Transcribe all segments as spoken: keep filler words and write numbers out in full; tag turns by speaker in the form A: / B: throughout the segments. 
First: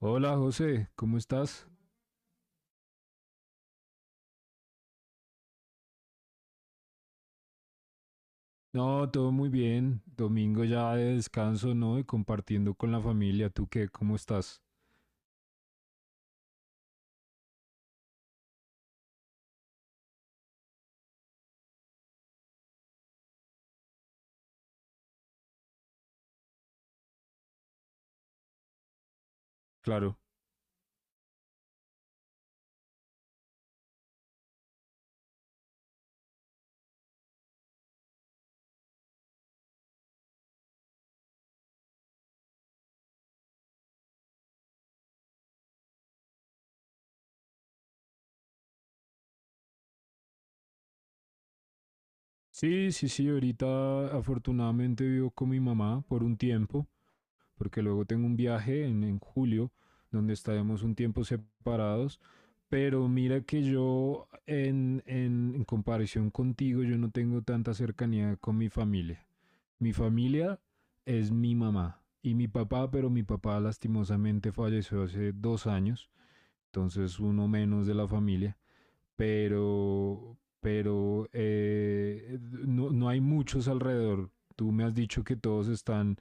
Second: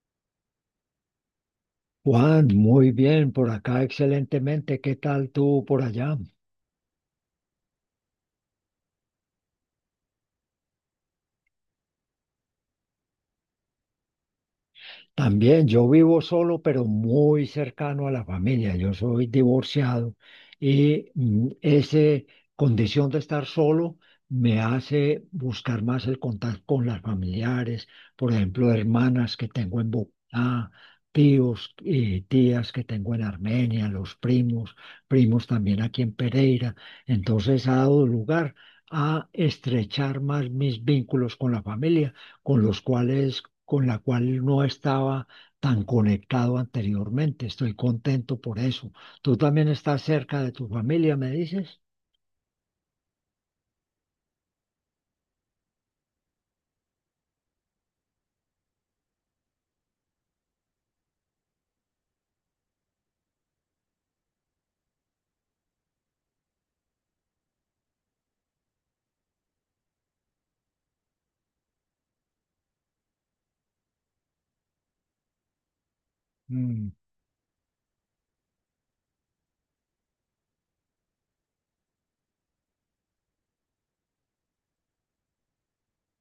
A: Hola José, ¿cómo estás?
B: Juan, muy bien, por acá excelentemente. ¿Qué tal tú por allá?
A: No, todo muy bien. Domingo ya de descanso, ¿no? Y compartiendo con la familia. ¿Tú qué? ¿Cómo estás?
B: También yo vivo solo, pero muy cercano a la familia. Yo soy divorciado y mm, ese condición de estar solo me hace buscar más el contacto con las familiares, por ejemplo, hermanas que tengo en
A: Claro.
B: Bogotá, tíos y tías que tengo en Armenia, los primos, primos también aquí en Pereira. Entonces ha dado lugar a estrechar más mis vínculos con la familia con los cuales, con la cual no estaba tan conectado anteriormente. Estoy contento por eso. ¿Tú también estás cerca de tu familia, me dices?
A: Sí, sí, sí. Ahorita afortunadamente vivo con mi mamá por un tiempo, porque luego tengo un viaje en, en julio, donde estaremos un tiempo separados. Pero mira que yo, en, en en comparación contigo, yo no tengo tanta cercanía con mi familia. Mi familia es mi mamá y mi papá, pero mi papá lastimosamente falleció hace dos años,
B: Mm,
A: entonces uno menos de la familia, pero, pero eh, no, no hay muchos alrededor. Tú me has dicho que todos están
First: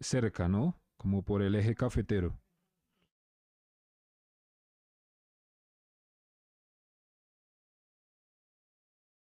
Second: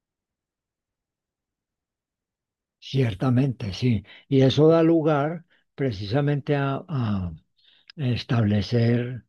A: cerca, ¿no? Como por el eje cafetero.
B: Ciertamente, sí. Y eso da lugar precisamente a, a establecer,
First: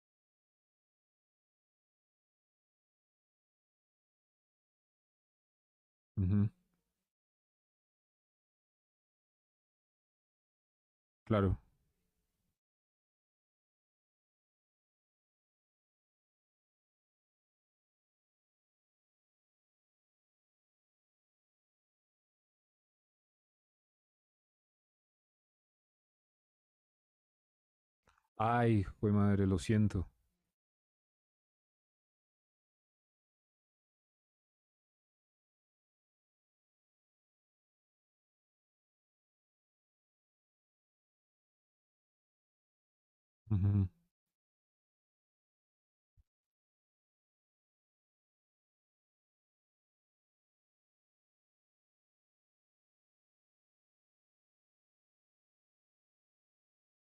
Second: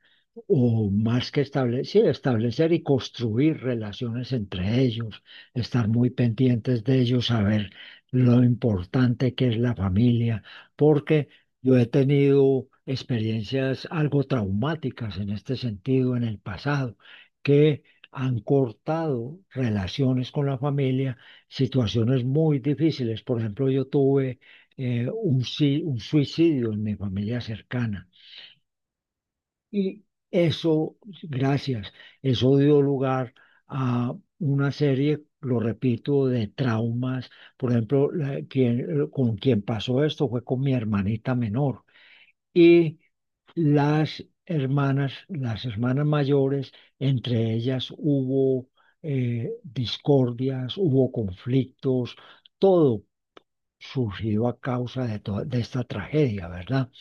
B: o más que establecer, sí, establecer y construir relaciones entre ellos, estar muy
A: Ujú,
B: pendientes de ellos, saber lo importante que es la familia, porque
A: claro.
B: yo he tenido experiencias algo traumáticas en este sentido en el pasado, que han cortado relaciones con la familia, situaciones muy difíciles. Por ejemplo, yo tuve eh, un, si- un suicidio en mi familia cercana
A: Ay, güey madre, lo
B: y
A: siento.
B: eso, gracias, eso dio lugar a una serie, lo repito, de traumas. Por ejemplo, la- quien- con quien pasó esto fue con mi hermanita menor. Y
A: Ujú.
B: las hermanas, las hermanas mayores, entre ellas hubo eh, discordias, hubo conflictos, todo surgido a causa de, toda, de esta tragedia, ¿verdad?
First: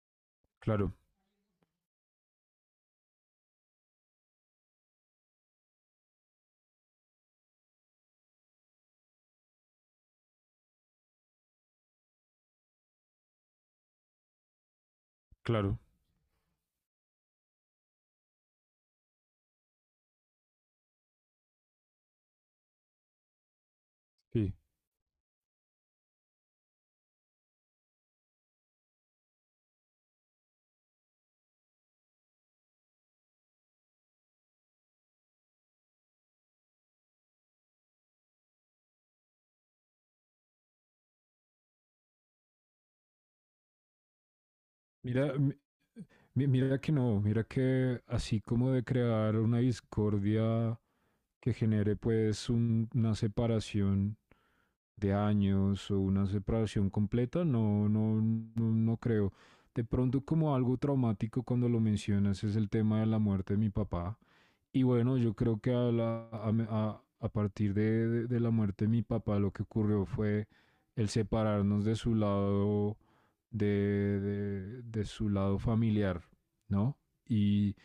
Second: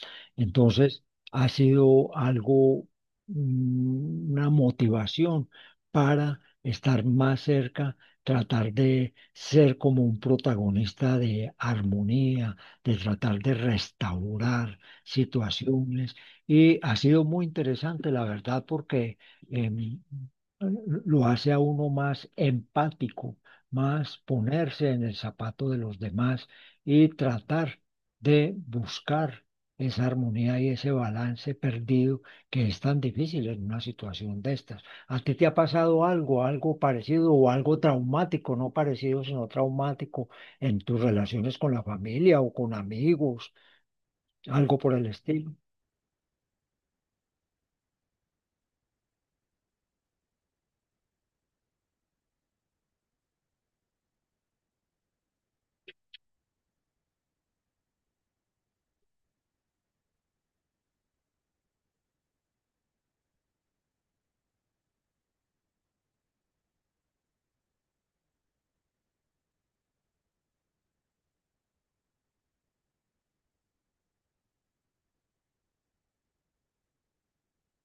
A: Claro,
B: Entonces, ha sido algo, mm, una motivación para estar más cerca, tratar de ser como un protagonista de armonía, de tratar de restaurar
A: claro.
B: situaciones. Y ha sido muy interesante, la verdad, porque em, lo hace a uno más empático, más
A: Sí.
B: ponerse en el zapato de los demás y tratar de buscar esa armonía y ese balance perdido que es tan difícil en una situación de estas. ¿A ti te ha pasado algo, algo parecido o algo traumático, no parecido, sino traumático en tus relaciones con la familia o con amigos, algo por el
A: Mira,
B: estilo?
A: mi- mi- mira que no, mira que así como de crear una discordia que genere pues un- una separación de años o una separación completa, no, no, no, no creo. De pronto como algo traumático cuando lo mencionas es el tema de la muerte de mi papá. Y bueno, yo creo que a, la- a me- a- a partir de, de- de la muerte de mi papá, lo que ocurrió fue el separarnos de su lado, de, de- de su lado familiar, ¿no? Y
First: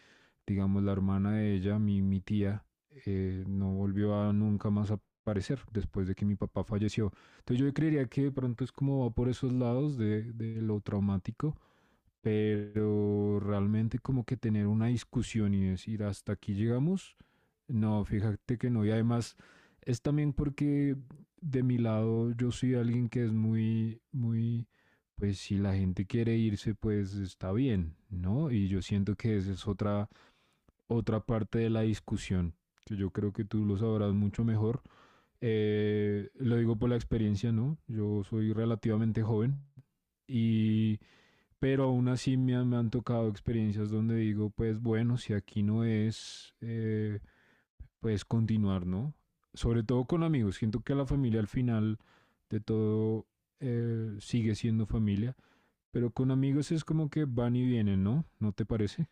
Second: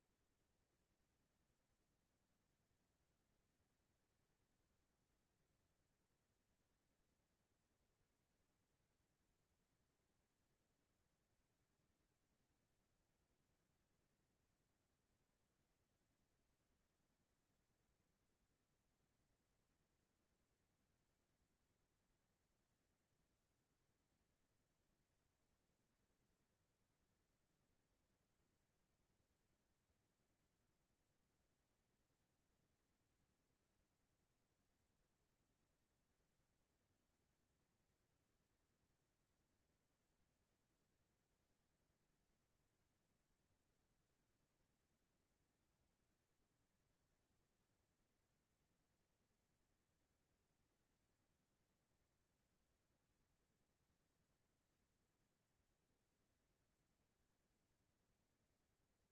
A: digamos, la hermana de ella, mi, mi tía, eh, no volvió a nunca más aparecer después de que mi papá falleció. Entonces yo creería que de pronto es como va por esos lados de, de lo traumático, pero realmente como que tener una discusión y decir hasta aquí llegamos no, fíjate que no. Y además es también porque de mi lado yo soy alguien que es muy, muy, pues si la gente quiere irse, pues está bien, ¿no? Y yo siento que esa es otra, otra parte de la discusión, que yo creo que tú lo sabrás mucho mejor. Eh, lo digo por la experiencia, ¿no? Yo soy relativamente joven y pero aún así me han, me han tocado experiencias donde digo, pues bueno, si aquí no es, eh, pues continuar, ¿no? Sobre todo con amigos. Siento que la familia al final de todo eh, sigue siendo familia, pero con amigos es como que van y vienen, ¿no? ¿No te parece?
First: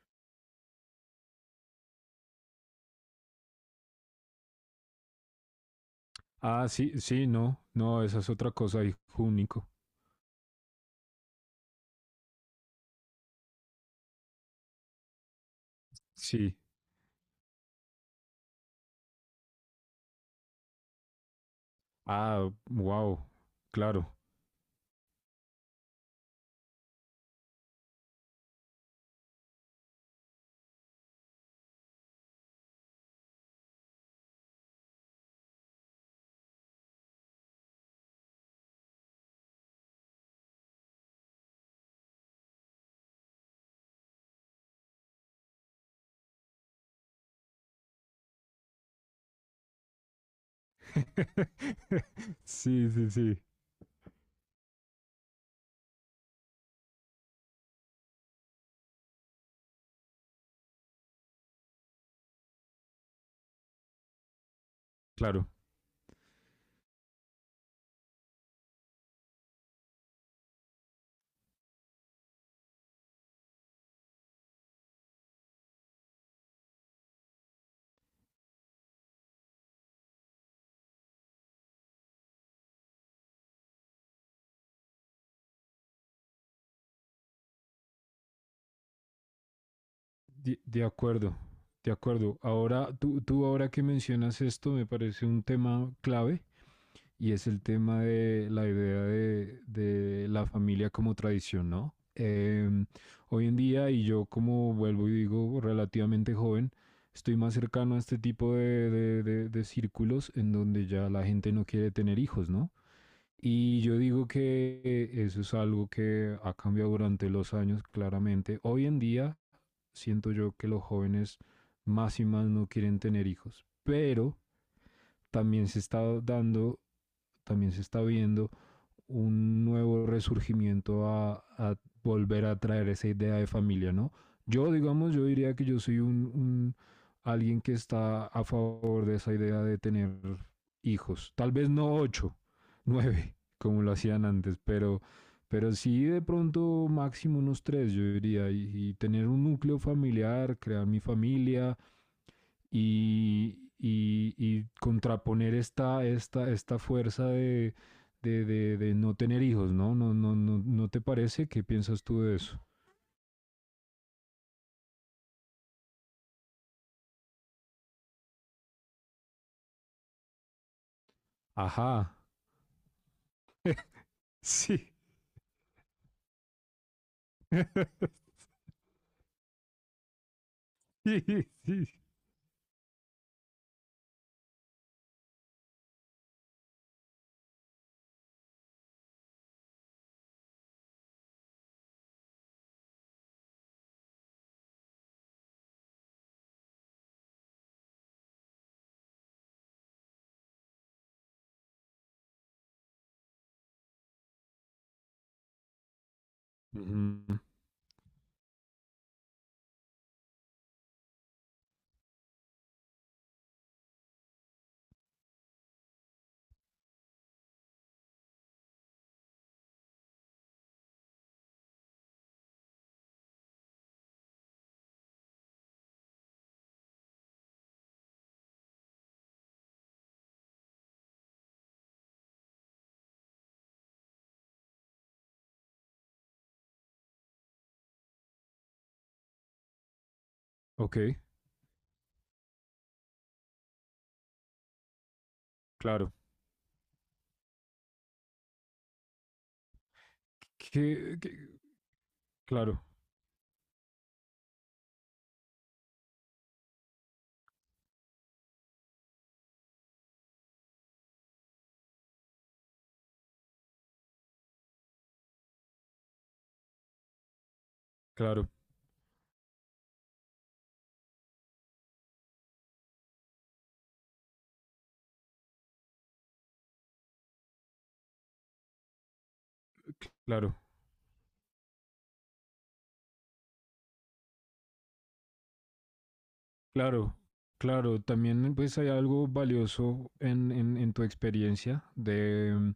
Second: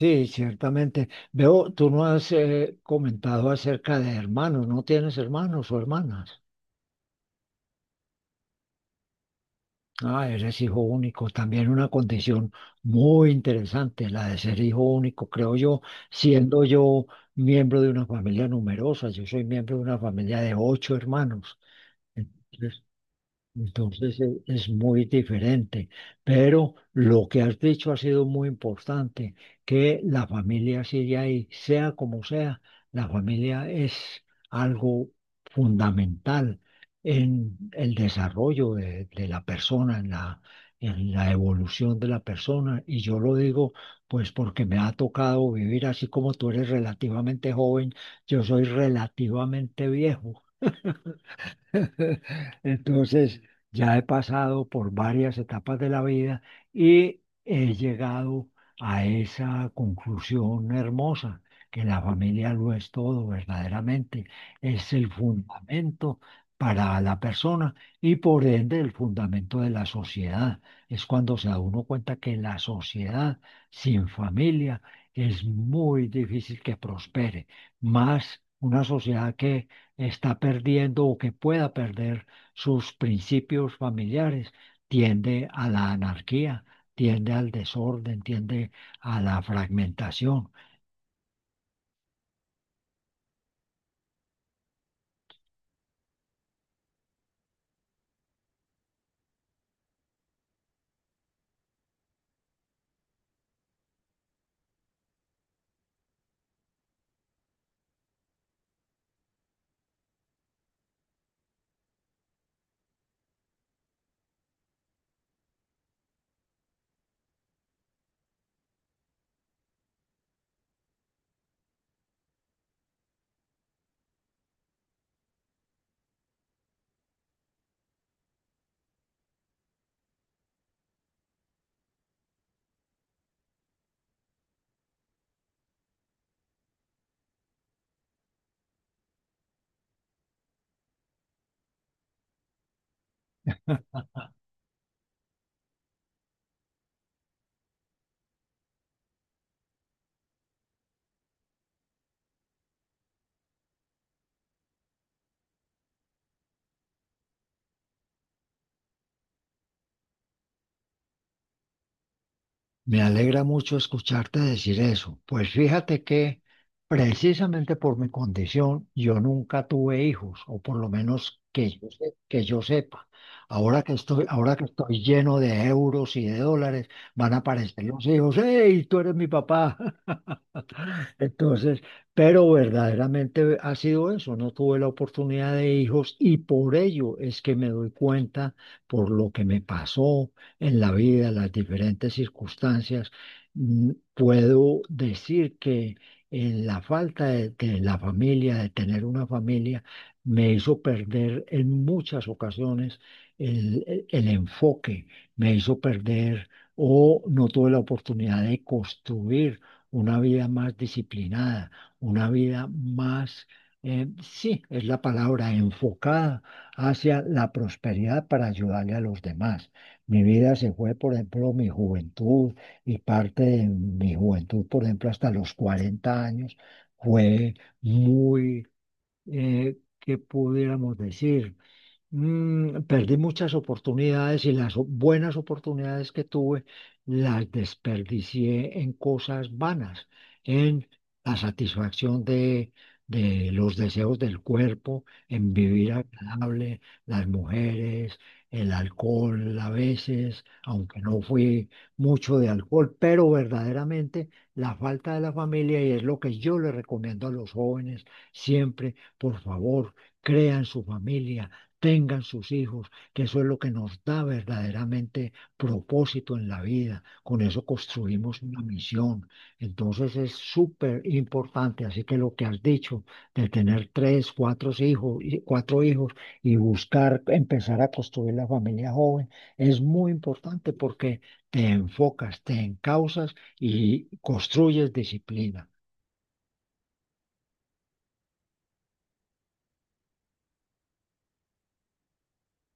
B: Sí, ciertamente. Veo, tú no has eh, comentado acerca de hermanos, no tienes hermanos o hermanas.
A: Ah, sí, sí, no, no, esa es otra cosa, hijo único.
B: Ah, eres hijo único, también una condición muy interesante, la de ser hijo único, creo yo,
A: Sí.
B: siendo yo miembro de una familia numerosa, yo soy miembro de una familia de ocho hermanos.
A: Ah, wow, claro.
B: Entonces e- es muy diferente, pero lo que has dicho ha sido muy importante, que la familia sigue ahí, sea como sea, la familia es algo fundamental en el desarrollo de, de la persona, en la, en la evolución de la persona. Y yo lo digo pues porque me ha tocado vivir así como tú eres relativamente joven, yo soy relativamente viejo.
A: Sí, sí, sí,
B: Entonces, ya he pasado por varias etapas de la vida y he llegado a esa conclusión hermosa, que la familia lo es todo verdaderamente, es el
A: claro.
B: fundamento para la persona y por ende el fundamento de la sociedad. Es cuando se da uno cuenta que la sociedad sin familia es muy difícil que prospere, más una sociedad que está perdiendo o que pueda perder sus principios familiares, tiende a la anarquía, tiende al desorden, tiende a la fragmentación.
A: De, de acuerdo, de acuerdo. Ahora, tú, tú ahora que mencionas esto, me parece un tema clave. Y es el tema de la idea de, de la familia como tradición, ¿no? Em, hoy en día, y yo como vuelvo y digo, relativamente joven, estoy más cercano a este tipo de, de- de- de círculos en donde ya la gente no quiere tener hijos, ¿no? Y yo digo que eso es algo que ha cambiado durante los años, claramente. Hoy en día siento yo que los jóvenes más y más no quieren tener hijos, pero también se está dando, también se está viendo un nuevo resurgimiento a, a, volver a traer esa idea de familia, ¿no? Yo, digamos, yo diría que yo soy un, un alguien que está a favor de esa idea de tener hijos. Tal vez no ocho, nueve, como lo hacían antes, pero, pero sí de pronto máximo unos tres, yo diría, y, y tener un núcleo familiar, crear mi familia, y, y- y contraponer esta, esta, esta fuerza de, de- de- de no tener hijos, ¿no? ¿no? No, no, ¿No te parece? ¿Qué piensas tú de eso?
B: Me alegra mucho escucharte decir eso. Pues fíjate que precisamente por mi condición yo nunca tuve hijos, o por lo menos que yo, se-
A: Ajá.
B: que yo sepa. Ahora que estoy, ahora que
A: Sí.
B: estoy lleno de euros y de dólares, van a aparecer los hijos. ¡Hey, tú eres mi papá!
A: Sí,
B: Entonces,
A: sí.
B: pero verdaderamente ha sido eso, no tuve la oportunidad de hijos y por ello es que me doy cuenta por lo que me pasó en la vida, las diferentes circunstancias. Mm, puedo decir que en la falta de, de la familia, de tener una familia, me hizo perder en muchas ocasiones el, el el enfoque, me hizo perder o
A: Ujú.
B: no tuve la oportunidad de construir una vida más disciplinada, una vida más, eh, sí, es la palabra, enfocada hacia la prosperidad para ayudarle a los demás. Mi vida se fue, por ejemplo, mi juventud y parte de mi juventud, por ejemplo, hasta los cuarenta años, fue muy, eh, ¿qué pudiéramos decir? Mm, perdí muchas oportunidades y las o- buenas oportunidades que tuve las desperdicié en cosas vanas, en
A: Ok,
B: la satisfacción de, de los deseos del cuerpo, en vivir
A: claro.
B: agradable, las mujeres, el alcohol a veces, aunque
A: Que-
B: no
A: que-
B: fui mucho de
A: claro,
B: alcohol, pero verdaderamente la falta de la familia y es lo que yo le recomiendo a los jóvenes siempre, por favor, crean su familia, tengan sus hijos, que eso es lo que nos da verdaderamente propósito en la vida. Con eso construimos
A: claro,
B: una misión. Entonces es súper importante, así que lo que has dicho de tener tres, cuatro hijos, y- cuatro hijos y buscar empezar a construir la familia joven es muy
A: claro,
B: importante porque te enfocas, te encauzas y construyes disciplina.
A: claro, claro. También pues hay algo valioso en, en- en tu experiencia de, mm,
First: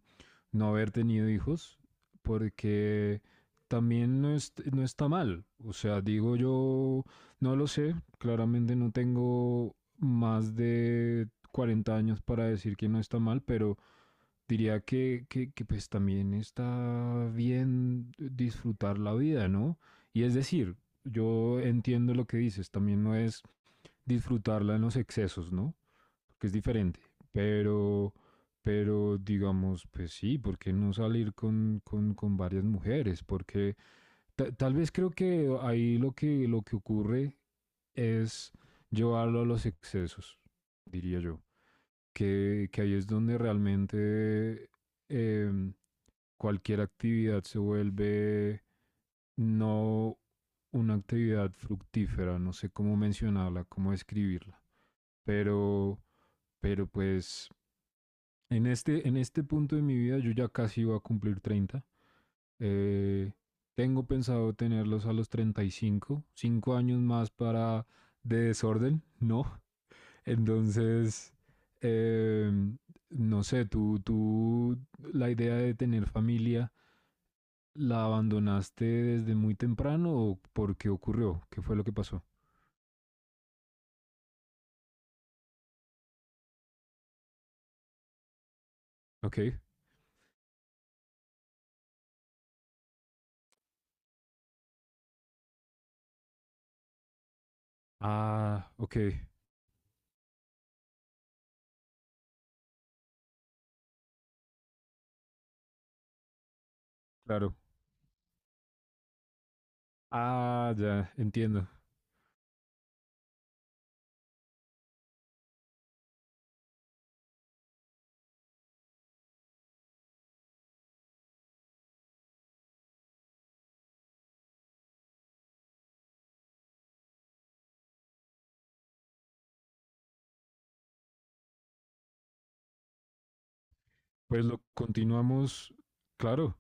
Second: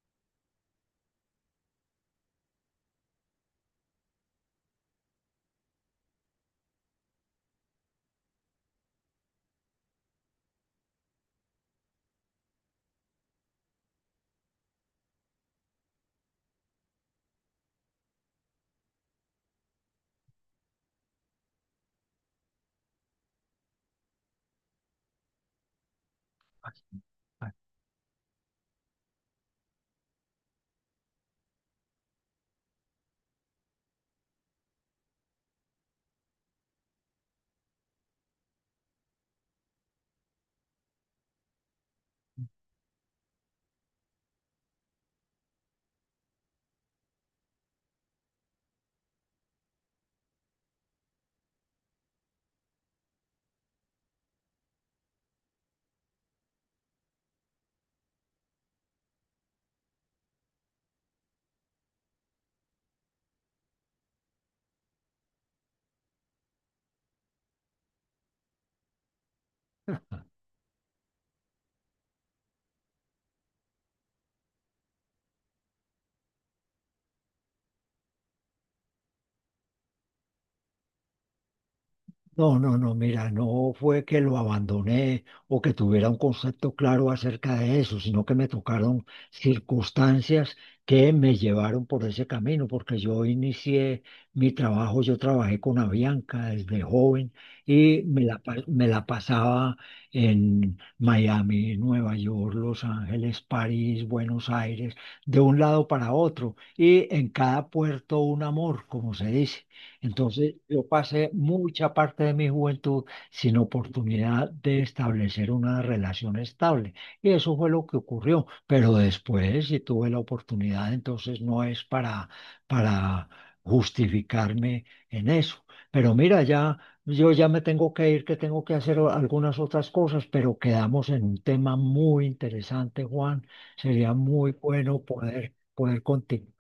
A: no haber tenido hijos, porque también no, es- no está mal. O sea, digo yo, no lo sé, claramente no tengo más de cuarenta años para decir que no está mal, pero diría que, que, que, pues también está bien disfrutar la vida, ¿no? Y es decir, yo entiendo lo que dices, también no es disfrutarla en los excesos, ¿no? Porque es diferente. Pero, pero digamos, pues sí, ¿por qué no salir con, con, con varias mujeres? Porque ta- tal vez creo que ahí lo que, lo que ocurre es llevarlo a los excesos, diría yo. Que, que ahí es donde realmente em, cualquier actividad se vuelve no una actividad fructífera, no sé cómo mencionarla, cómo escribirla. Pero, pero pues en este, en este punto de mi vida yo ya casi voy a cumplir treinta. Eh, tengo pensado tenerlos a los treinta y cinco, cinco años más para de desorden, ¿no? Entonces, eh, no sé, tú, tú la idea de tener familia, ¿la abandonaste desde muy temprano o por qué ocurrió? ¿Qué fue lo que pasó?
B: No, no, no, mira, no fue que lo abandoné o que tuviera un concepto claro acerca de eso, sino que me tocaron
A: Ok.
B: circunstancias que me llevaron por ese camino, porque yo inicié mi trabajo, yo trabajé con Avianca desde joven y me la, pa-
A: Ah,
B: me
A: ok,
B: la pasaba en Miami, Nueva York, Los Ángeles, París, Buenos Aires, de un lado para otro y en
A: claro.
B: cada puerto un amor, como se dice. Entonces,
A: Ah,
B: yo
A: ya,
B: pasé
A: entiendo.
B: mucha parte de mi juventud sin oportunidad de establecer una relación estable. Y eso fue lo que ocurrió. Pero después, si tuve la oportunidad, entonces no es para, para justificarme en eso. Pero mira, ya yo ya me tengo que ir, que tengo que hacer o- algunas otras cosas, pero quedamos en un tema muy interesante, Juan. Sería
A: Pues
B: muy
A: lo
B: bueno poder,
A: continuamos,
B: poder continuar.
A: claro,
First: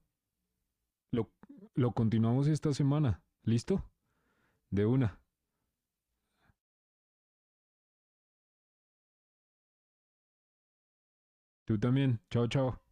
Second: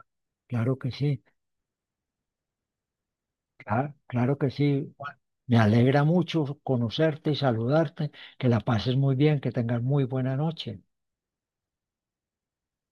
B: Claro que sí.
A: lo, lo continuamos esta semana. ¿Listo?
B: Claro, claro que
A: De
B: sí. Juan.
A: una.
B: Me alegra mucho conocerte y saludarte. Que la pases muy bien, que tengas muy buena noche.
A: Tú también. Chao, chao.